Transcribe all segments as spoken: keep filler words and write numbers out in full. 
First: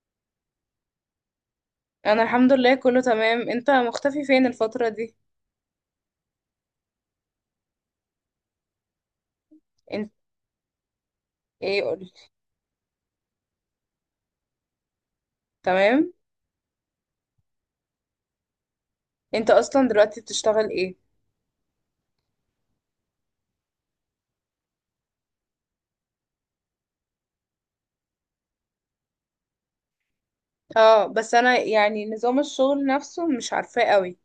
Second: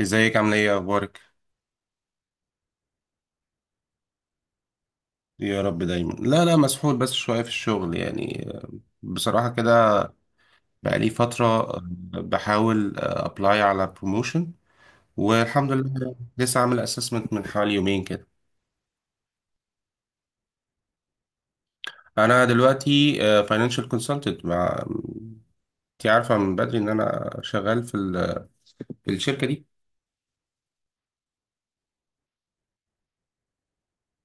ازيك، عامل ايه، اخبارك؟ انا الحمد لله، كله تمام. انت مختفي فين الفترة دي؟ يا رب دايما. لا لا، مسحول بس شويه في الشغل يعني. آه، بصراحه كده. انت؟ بقالي فتره. آه، ايه قولي. بحاول ابلاي على بروموشن، والحمد تمام. لله لسه عامل اسسمنت من حوالي يومين كده. انت اصلا دلوقتي بتشتغل ايه؟ انا دلوقتي فاينانشال كونسلتنت مع... انت عارفه من بدري ان انا شغال في ال- في الشركه دي. اه، بس انا يعني نظام الشغل نفسه مش عارفاه قوي.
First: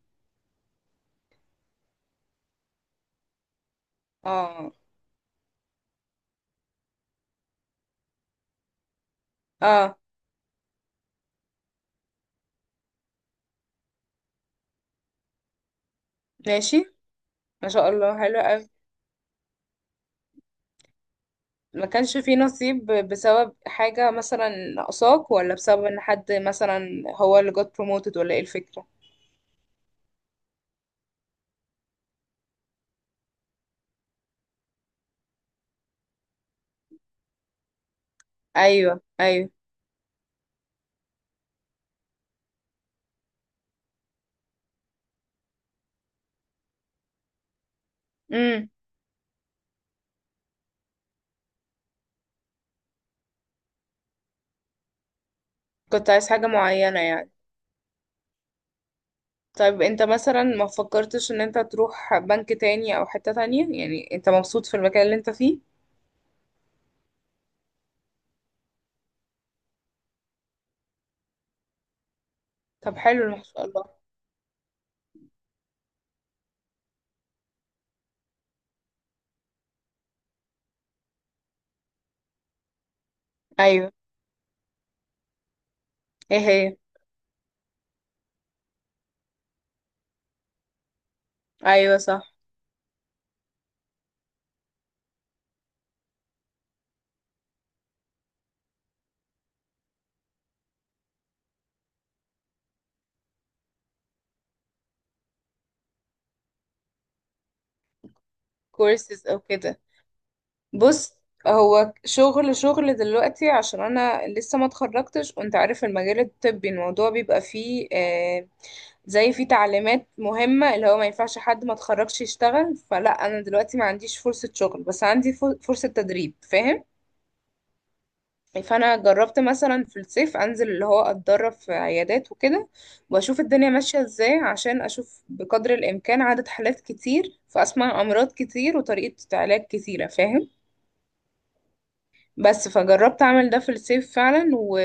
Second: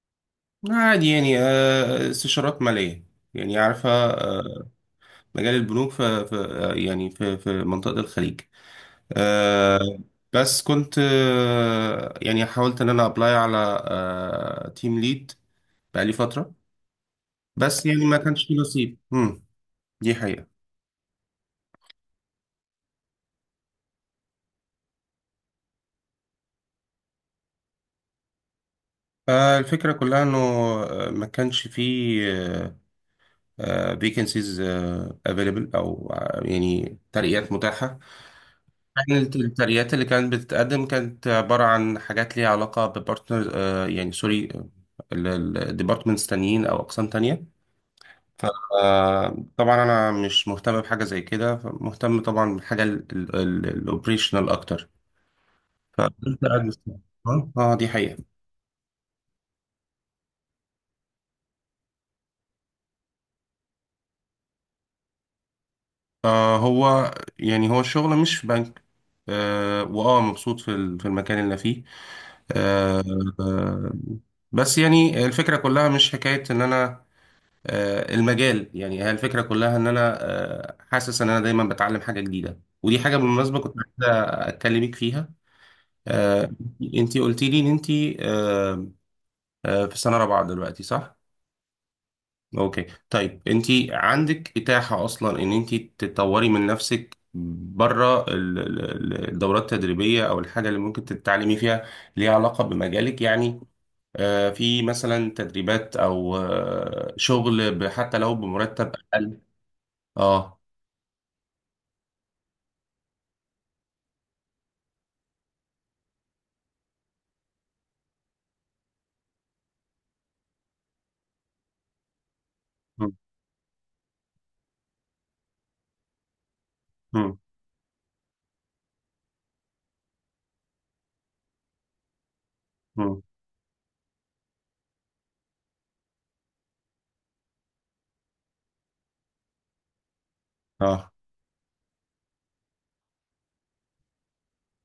عادي يعني. آه، استشارات ماليه، يعني عارفه. آه، اه، مجال البنوك في في- آه، يعني في في منطقه الخليج. اه، آه بس كنت آه يعني حاولت ان انا ابلاي على آه تيم ليد بقالي فترة، ماشي. ما بس شاء يعني ما الله، حلو كانش فيه قوي. نصيب. امم دي حقيقة. ما كانش فيه نصيب بسبب حاجة، مثلا ناقصاك، ولا بسبب ان حد مثلا هو اللي got promoted، ولا ايه الفكرة؟ آه الفكرة كلها انه آه، ما كانش فيه آه فيكنسيز افيلبل او، آه، يعني ترقيات متاحة. ايوه، يعني الت- ايوه. الترقيات اللي كانت بتتقدم كانت عبارة عن حاجات ليها علاقة ببارتنر. آه يعني سوري، الديبارتمنتس تانيين او اقسام تانية. امم. فطبعا انا مش مهتم بحاجه زي كده، مهتم طبعا بالحاجه الاوبريشنال اكتر، كنت عايز فكنت حاجة قاعد معينة مستني. يعني؟ اه، آه، دي حقيقه. طيب انت مثلا ما فكرتش ان انت تروح بنك تاني او حتة تانية؟ يعني انت مبسوط في المكان اللي انت فيه؟ آه هو يعني هو الشغل مش في بنك. آه واه مبسوط في ال- في المكان اللي أنا فيه. طب آه حلو، ما شاء الله. آه، بس يعني الفكره كلها مش حكايه ان انا آه المجال. يعني هي الفكره كلها ان انا آه حاسس ان انا دايما بتعلم حاجه جديده، ودي حاجه بالمناسبه كنت ايوه. عايز اكلمك فيها. ايه آه، هي؟ انتي قلت لي ان انتي آه، آه، في سنة رابعة دلوقتي، صح؟ ايوه، صح. اوكي، طيب انتي عندك اتاحة اصلا ان انتي تطوري من نفسك بره ال- ال- الدورات التدريبية او الحاجة اللي ممكن تتعلمي فيها، ليها علاقة بمجالك يعني. آه، في مثلا تدريبات او، آه، شغل ب- حتى لو بمرتب كورسز او اقل. كده؟ اه. بص. هو شغل شغل دلوقتي عشان انا لسه ما اتخرجتش، وانت عارف المجال الطبي الموضوع بيبقى فيه آه زي فيه تعليمات مهمة، اللي هو ما ينفعش حد ما اتخرجش يشتغل. فلا مم، انا دلوقتي ما عنديش فرصة شغل، بس عندي فر- فرصة تدريب، فاهم؟ مم، فانا جربت مثلا في الصيف انزل، اللي هو اتدرب في عيادات وكده، مم. واشوف الدنيا ماشيه ازاي، عشان اشوف بقدر الامكان عدد حالات كتير، فاسمع امراض كتير وطريقه علاج كتيره، فاهم؟ اه، بس فجربت اعمل ده في الصيف فعلا و...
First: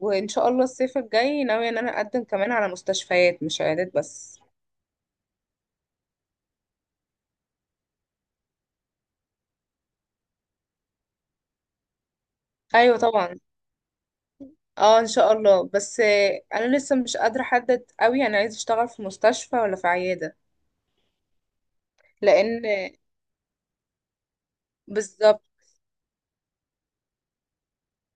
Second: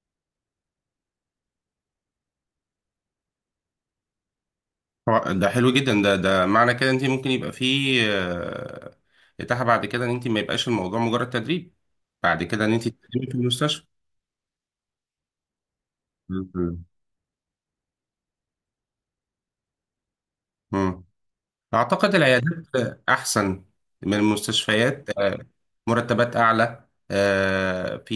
وان شاء الله الصيف الجاي ناويه ان انا اقدم كمان على مستشفيات، مش عيادات بس. هو ده حلو جدا. ده ده معنى كده انت ممكن يبقى فيه آه، اتاحة بعد كده، ان انت ما يبقاش الموضوع مجرد تدريب، بعد كده ان انت ايوه تقدمي طبعا. في المستشفى. اه ان شاء الله، بس آه، انا مم. لسه مش قادره احدد قوي انا عايزه اشتغل في مستشفى ولا في عياده. مم. اعتقد لان. العيادات احسن من المستشفيات. آه، بالظبط. مرتبات اعلى، آه، في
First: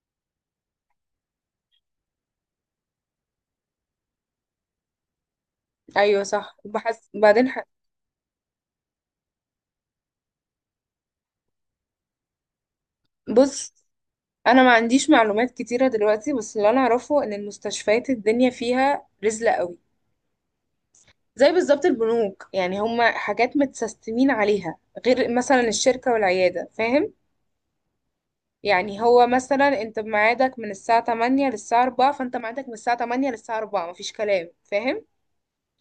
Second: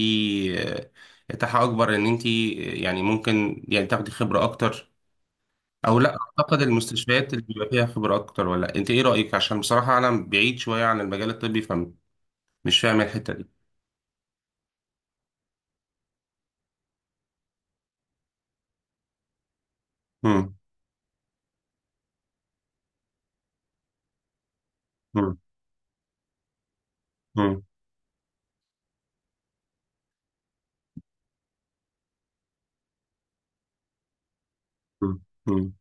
آه، اتاحة اكبر ان انت، آه، يعني ممكن يعني تاخدي خبرة اكتر. او لا، ايوه صح اعتقد وبحس المستشفيات اللي بعدين ح... بيبقى فيها خبرة اكتر؟ ولا انت ايه رأيك؟ عشان بصراحة انا بعيد شوية عن المجال الطبي، فمش فاهم الحتة دي. بص. انا ما عنديش معلومات كتيره دلوقتي، بس اللي انا اعرفه ان المستشفيات الدنيا فيها رزله قوي. مم. زي بالظبط البنوك، يعني هما حاجات متسستمين عليها، غير مم. مثلا الشركه والعياده، فاهم؟ مم. يعني هو مثلا انت بميعادك من الساعه تمانية للساعه الرابعة، فانت ميعادك من الساعه تمانية للساعه اربعة، مفيش كلام، فاهم؟ مم. مم.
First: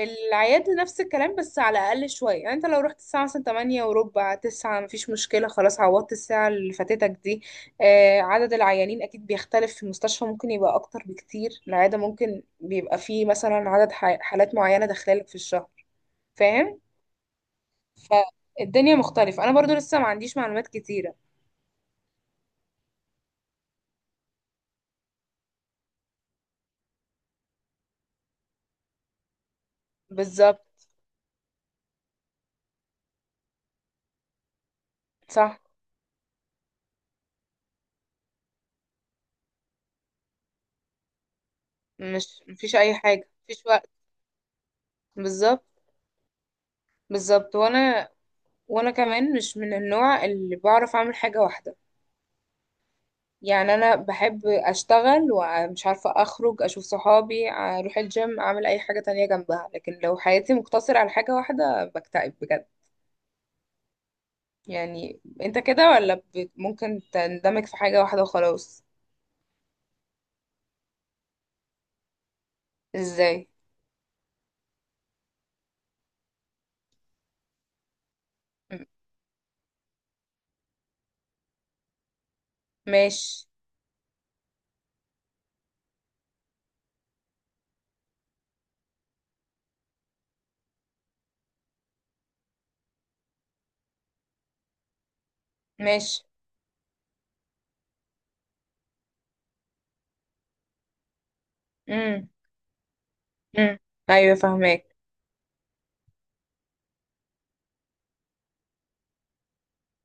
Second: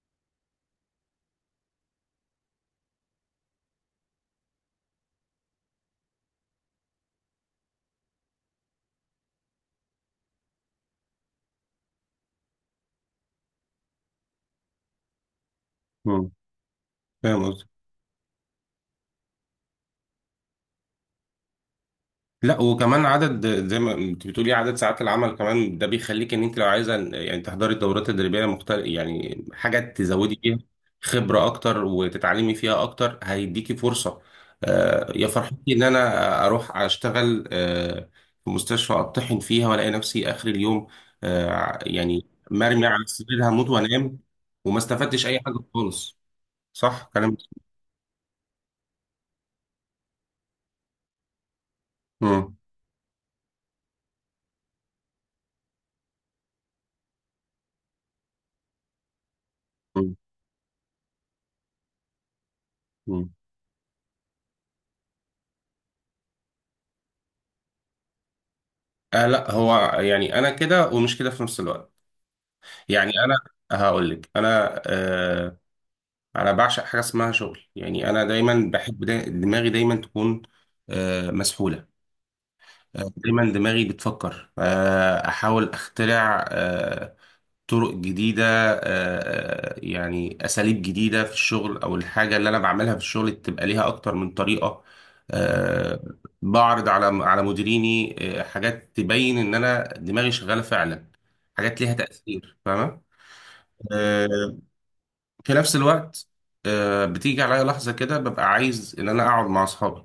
العيادة نفس الكلام، بس على أقل شوية. يعني انت لو رحت الساعة مثلا تمانية وربع، تسعة، مفيش مشكلة، خلاص عوضت الساعة اللي فاتتك دي. آه عدد العيانين أكيد بيختلف، في المستشفى ممكن يبقى أكتر بكتير. العيادة ممكن بيبقى فيه مثلا عدد ح- حالات معينة داخلالك في الشهر، مم. فاهم؟ فاهم قصدي. فالدنيا مختلفة، أنا برضو لسه ما عنديش معلومات كتيرة. لا، وكمان عدد، زي ما انت بتقولي عدد ساعات العمل كمان، ده بيخليك ان انت لو عايزه يعني تحضري الدورات التدريبيه مختلف، يعني حاجه تزودي فيها بالظبط، خبره اكتر وتتعلمي فيها اكتر. هيديكي فرصه. آه، يا فرحتي صح. ان انا اروح اشتغل آه، في مستشفى اطحن فيها والاقي نفسي اخر اليوم، آه، يعني مش مفيش مرمي أي على حاجة، السرير مفيش هموت وقت. وانام، وما استفدتش اي حاجه بالظبط، خالص. صح كلام. بالظبط. وأنا وأنا كمان مش من النوع اللي بعرف أعمل حاجة واحدة. مم. يعني انا بحب اشتغل، ومش عارفة اخرج اشوف صحابي، اروح الجيم، اعمل اي حاجة تانية جنبها. لكن لو حياتي مقتصرة على حاجة واحدة بكتئب بجد. مم. يعني انت كده، ولا بت- ممكن تندمج في حاجة واحدة وخلاص؟ آه لا، هو يعني انا كده ومش كده في نفس الوقت. يعني انا ازاي؟ هقول لك. انا آه انا بعشق حاجه اسمها شغل. يعني انا دايما م- بحب دا دماغي دايما تكون آه مسحوله. آه ماشي. دايما دماغي بتفكر. آه احاول اخترع آه، طرق جديدة. آه، آه، يعني أساليب جديدة في الشغل، أو الحاجة اللي أنا بعملها في الشغل تبقى ليها أكتر من طريقة. آه، ماشي. بعرض على على مديريني آه، حاجات تبين إن أنا دماغي شغالة فعلا، حاجات ليها امم. تأثير، فاهمة. امم. ايوه، آه، فاهماك. في نفس الوقت آه، بتيجي عليا لحظة كده ببقى عايز إن أنا أقعد مع أصحابي.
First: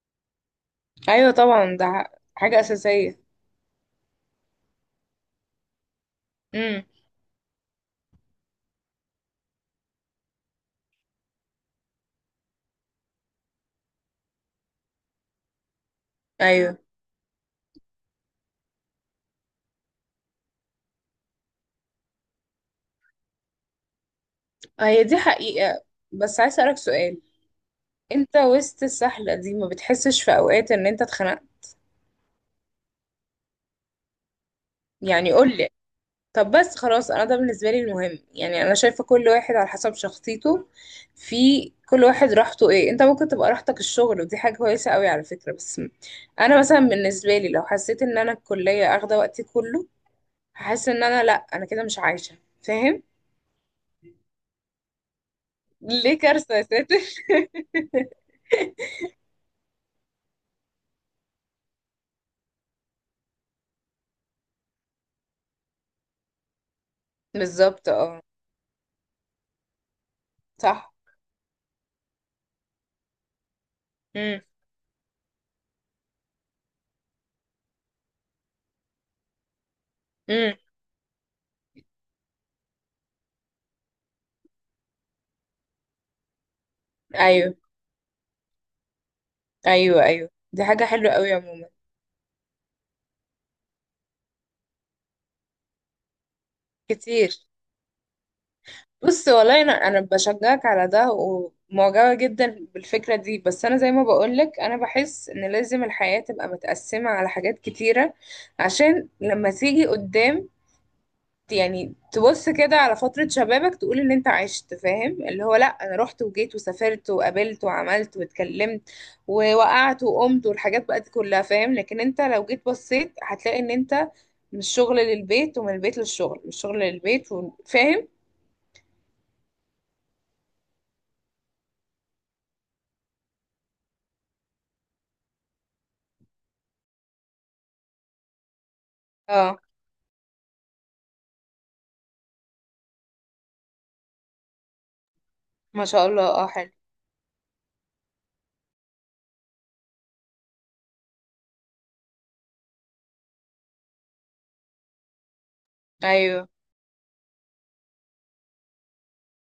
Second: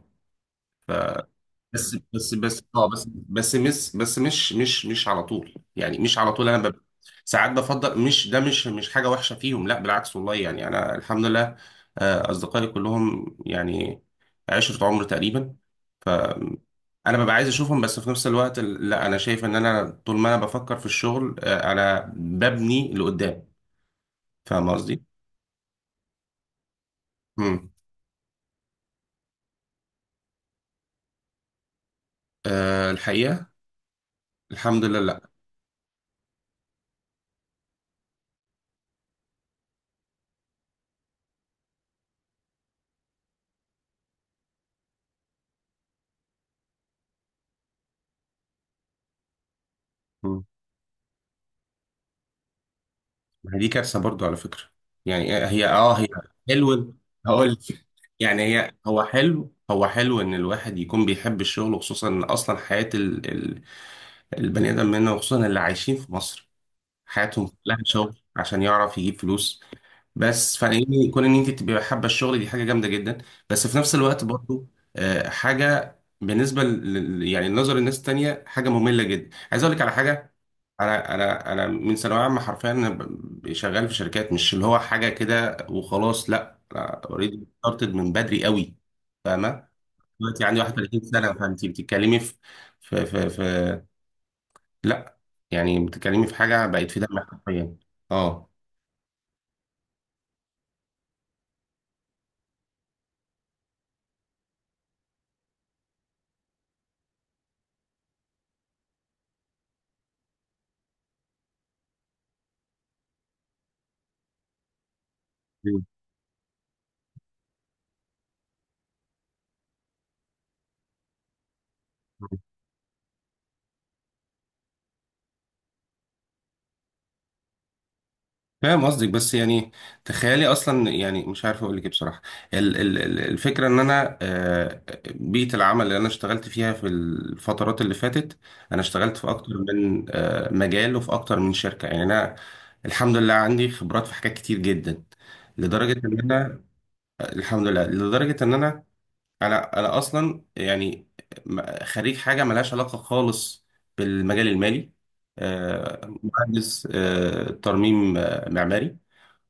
ايوه طبعا، ده بس ح- بس حاجة بس اه بس اساسية. بس مش بس مش مش مش على طول. يعني مش على طول انا بب... امم. ساعات بفضل. مش ده، مش مش حاجه وحشه فيهم، لا بالعكس، والله يعني انا الحمد لله. آه، اصدقائي كلهم يعني عشره عمر تقريبا. آم، ايوه. انا ببقى عايز اشوفهم. بس في نفس الوقت ال- لا، انا شايف ان انا طول ما انا بفكر في الشغل، آه، انا ببني لقدام. فاهم آه، قصدي؟ هي دي حقيقة. بس عايز اسألك سؤال. امم. انت وسط السحلة دي ما بتحسش في اوقات ان انت اتخنقت؟ أه، الحقيقه الحمد لله لا. يعني قول لي. طب بس خلاص. انا ده بالنسبه لي المهم، يعني انا شايفه كل واحد على حسب شخصيته. في كل واحد راحته ايه. انت ممكن تبقى راحتك الشغل، ودي حاجه كويسه قوي على فكره، بس انا مثلا بالنسبه لي لو حسيت ان انا الكليه اخده وقتي كله، هحس ان انا، لا، انا كده مش عايشه، فاهم؟ ما هي دي كارثه برضو على فكره. يعني هي اه هي ليه كارثه يا حلو. ساتر؟ هقول لك. يعني هي هو حلو هو حلو ان الواحد يكون بيحب الشغل، وخصوصا ان اصلا حياه ال... ال... البني ادم منا، وخصوصا اللي عايشين في مصر حياتهم كلها بالظبط، شغل اه. عشان يعرف يجيب فلوس. بس صح. فإن كون ان انت تبقي حابه الشغل دي حاجه جامده جدا. بس في نفس الوقت امم، برضو آه، حاجه بالنسبه ل... ل- يعني لنظر الناس التانية حاجه ممله جدا. عايز اقول لك على حاجه. امم. انا انا انا من ثانويه عامه حرفيا أنا ب- شغال في شركات، مش اللي هو حاجه كده وخلاص. لا، انا اوريدي ايوه، ستارتد من بدري قوي، فاهمه. ايوه، ايوه، دلوقتي عندي دي حاجه واحد وتلاتين حلوه سنه، قوي فانت عموما. بتتكلمي في في في, في لا، يعني بتتكلمي في حاجه بقت في دمك كتير. حرفيا. اه. بص، والله انا انا بشجعك على ده، ومعجبه جدا بالفكره دي، بس انا زي ما بقولك انا بحس ان لازم الحياه تبقى متقسمه على حاجات كتيره، عشان لما تيجي قدام، يعني تبص كده على فتره شبابك تقول ان انت عشت، فاهم؟ اللي هو لا، انا رحت وجيت وسافرت وقابلت وعملت واتكلمت ووقعت وقمت، والحاجات بقى دي كلها، فاهم؟ لكن انت لو جيت بصيت هتلاقي ان انت من الشغل للبيت، ومن البيت للشغل، من الشغل للبيت، وفاهم. فاهم قصدك. بس يعني تخيلي اصلا، يعني مش عارف اقول لك ايه بصراحه. ال- ال- ال- الفكره ان انا آه، بيئه العمل اللي انا اشتغلت فيها في الفترات اللي فاتت، انا اشتغلت في اكتر من آه، مجال، وفي اكتر من شركه. يعني انا الحمد لله عندي خبرات في حاجات كتير جدا، ما لدرجه شاء ان الله، اه، انا، حلو. الحمد لله، لدرجه ان انا انا انا اصلا يعني م- خريج حاجه ملهاش علاقه خالص بالمجال المالي. آه، ايوه. مهندس آه، ترميم آه، معماري.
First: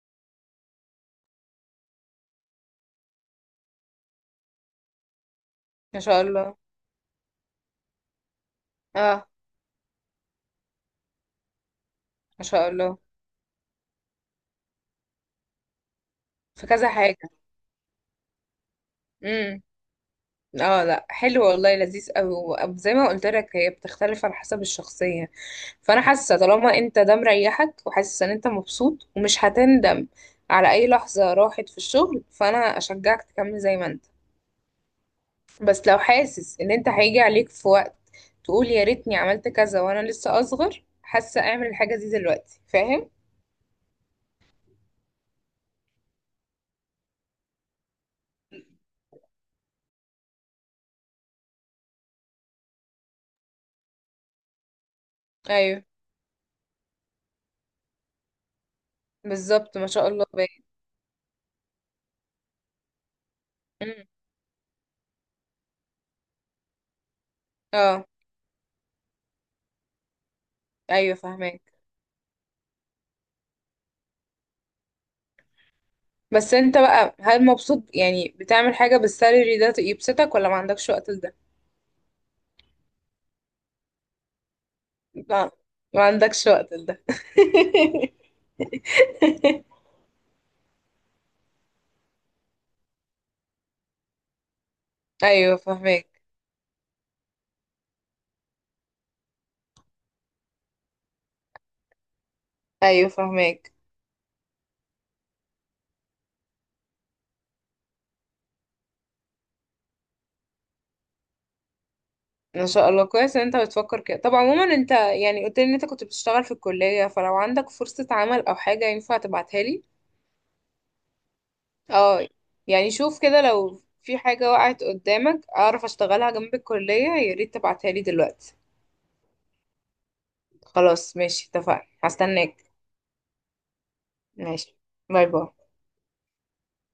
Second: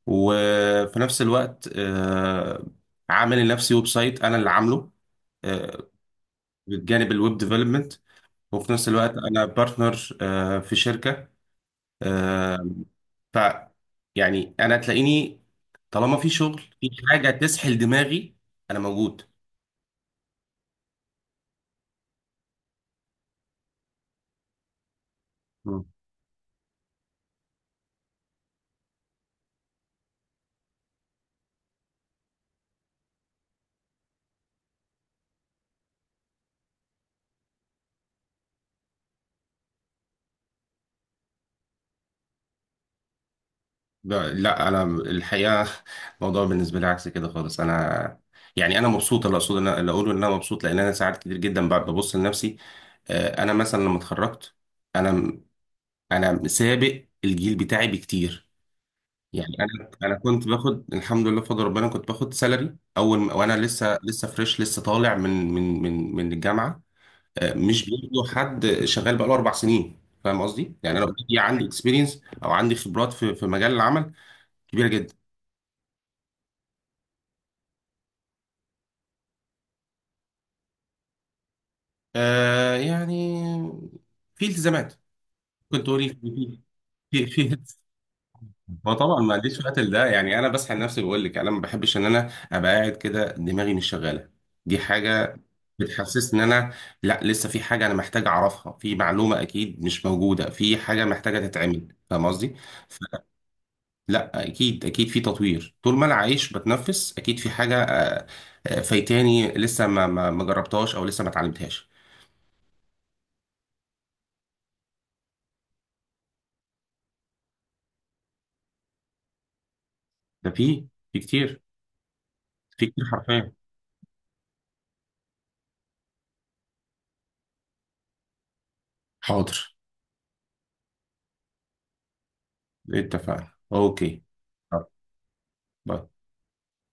وفي نفس الوقت آه، عامل لنفسي ويب سايت انا اللي عامله آه، ما شاء الله. بالجانب الويب ديفلوبمنت. وفي نفس الوقت اه. انا بارتنر آه، في شركة. ما شاء آه، الله. ف، يعني انا تلاقيني طالما في شغل، في كذا في حاجة حاجة. تسحل دماغي انا موجود. امم. اه لا، حلو والله، لذيذ قوي. زي ما قلت لك هي بتختلف على حسب الشخصية. مم. فانا حاسة طالما انت ده مريحك، وحاسس ان انت مبسوط، ومش هتندم على اي لحظة راحت في الشغل، فانا اشجعك تكمل زي ما انت. بس لو حاسس ان انت هيجي عليك في وقت تقول يا ريتني عملت كذا، وانا لسه اصغر حاسة اعمل الحاجة دي دلوقتي، فاهم؟ لا لا، انا الحقيقة الموضوع بالنسبة لي عكس كده خالص. انا يعني انا مبسوط. اللي اقصد انا اللي اقوله ان انا مبسوط لان انا ساعات كتير جدا ب- ببص لنفسي. آه، انا مثلا لما اتخرجت، انا ايوه. انا سابق الجيل بتاعي بكتير. يعني بالظبط، ما انا شاء انا الله. كنت باخد، الحمد لله بفضل ربنا، كنت باخد سالري اول ما- وانا لسه باين. لسه فريش، لسه طالع من من من من الجامعه. آه، مش اه، بياخدوا حد شغال بقاله اربع سنين. فاهم قصدي؟ يعني انا ايوه، اوريدي فاهمك. عندي اكسبيرينس او عندي خبرات في في مجال العمل كبيره جدا. بس انت بقى هل مبسوط يعني بتعمل حاجة بالسالري ده يبسطك، ولا ما عندكش وقت لده؟ آه يعني في التزامات. لا. كنت ما تقولي في عندكش وقت لده. في في في- هو طبعا ما عنديش وقت لده. يعني انا بسحل نفسي. بقول لك انا ما بحبش ان انا ابقى قاعد كده دماغي مش شغاله. دي حاجه ايوه، فاهمك. بتحسسني ان انا، لا، لسه في حاجه انا محتاج اعرفها، في معلومه اكيد مش موجوده، في حاجه محتاجه تتعمل، فاهم قصدي. ايوه، فاهمك. فلا، اكيد اكيد في تطوير طول ما انا عايش بتنفس، اكيد في حاجه آه، آه، فايتاني لسه ما ما ما جربتهاش او لسه ما اتعلمتهاش. ان شاء الله، كويس ان انت بتفكر كده. طب عموما انت يعني قلت لي ان انت كنت بتشتغل في الكلية، فلو عندك فرصة عمل او حاجة ينفع تبعتها لي. ده في في كتير. اه. في يعني كتير شوف كده حرفيا. لو في حاجة وقعت قدامك اعرف اشتغلها جنب الكلية، يا ريت تبعتها لي دلوقتي. حاضر. خلاص، ماشي، اتفقنا، هستناك. اتفقنا. اوكي. ماشي. طب. باي باي. باي.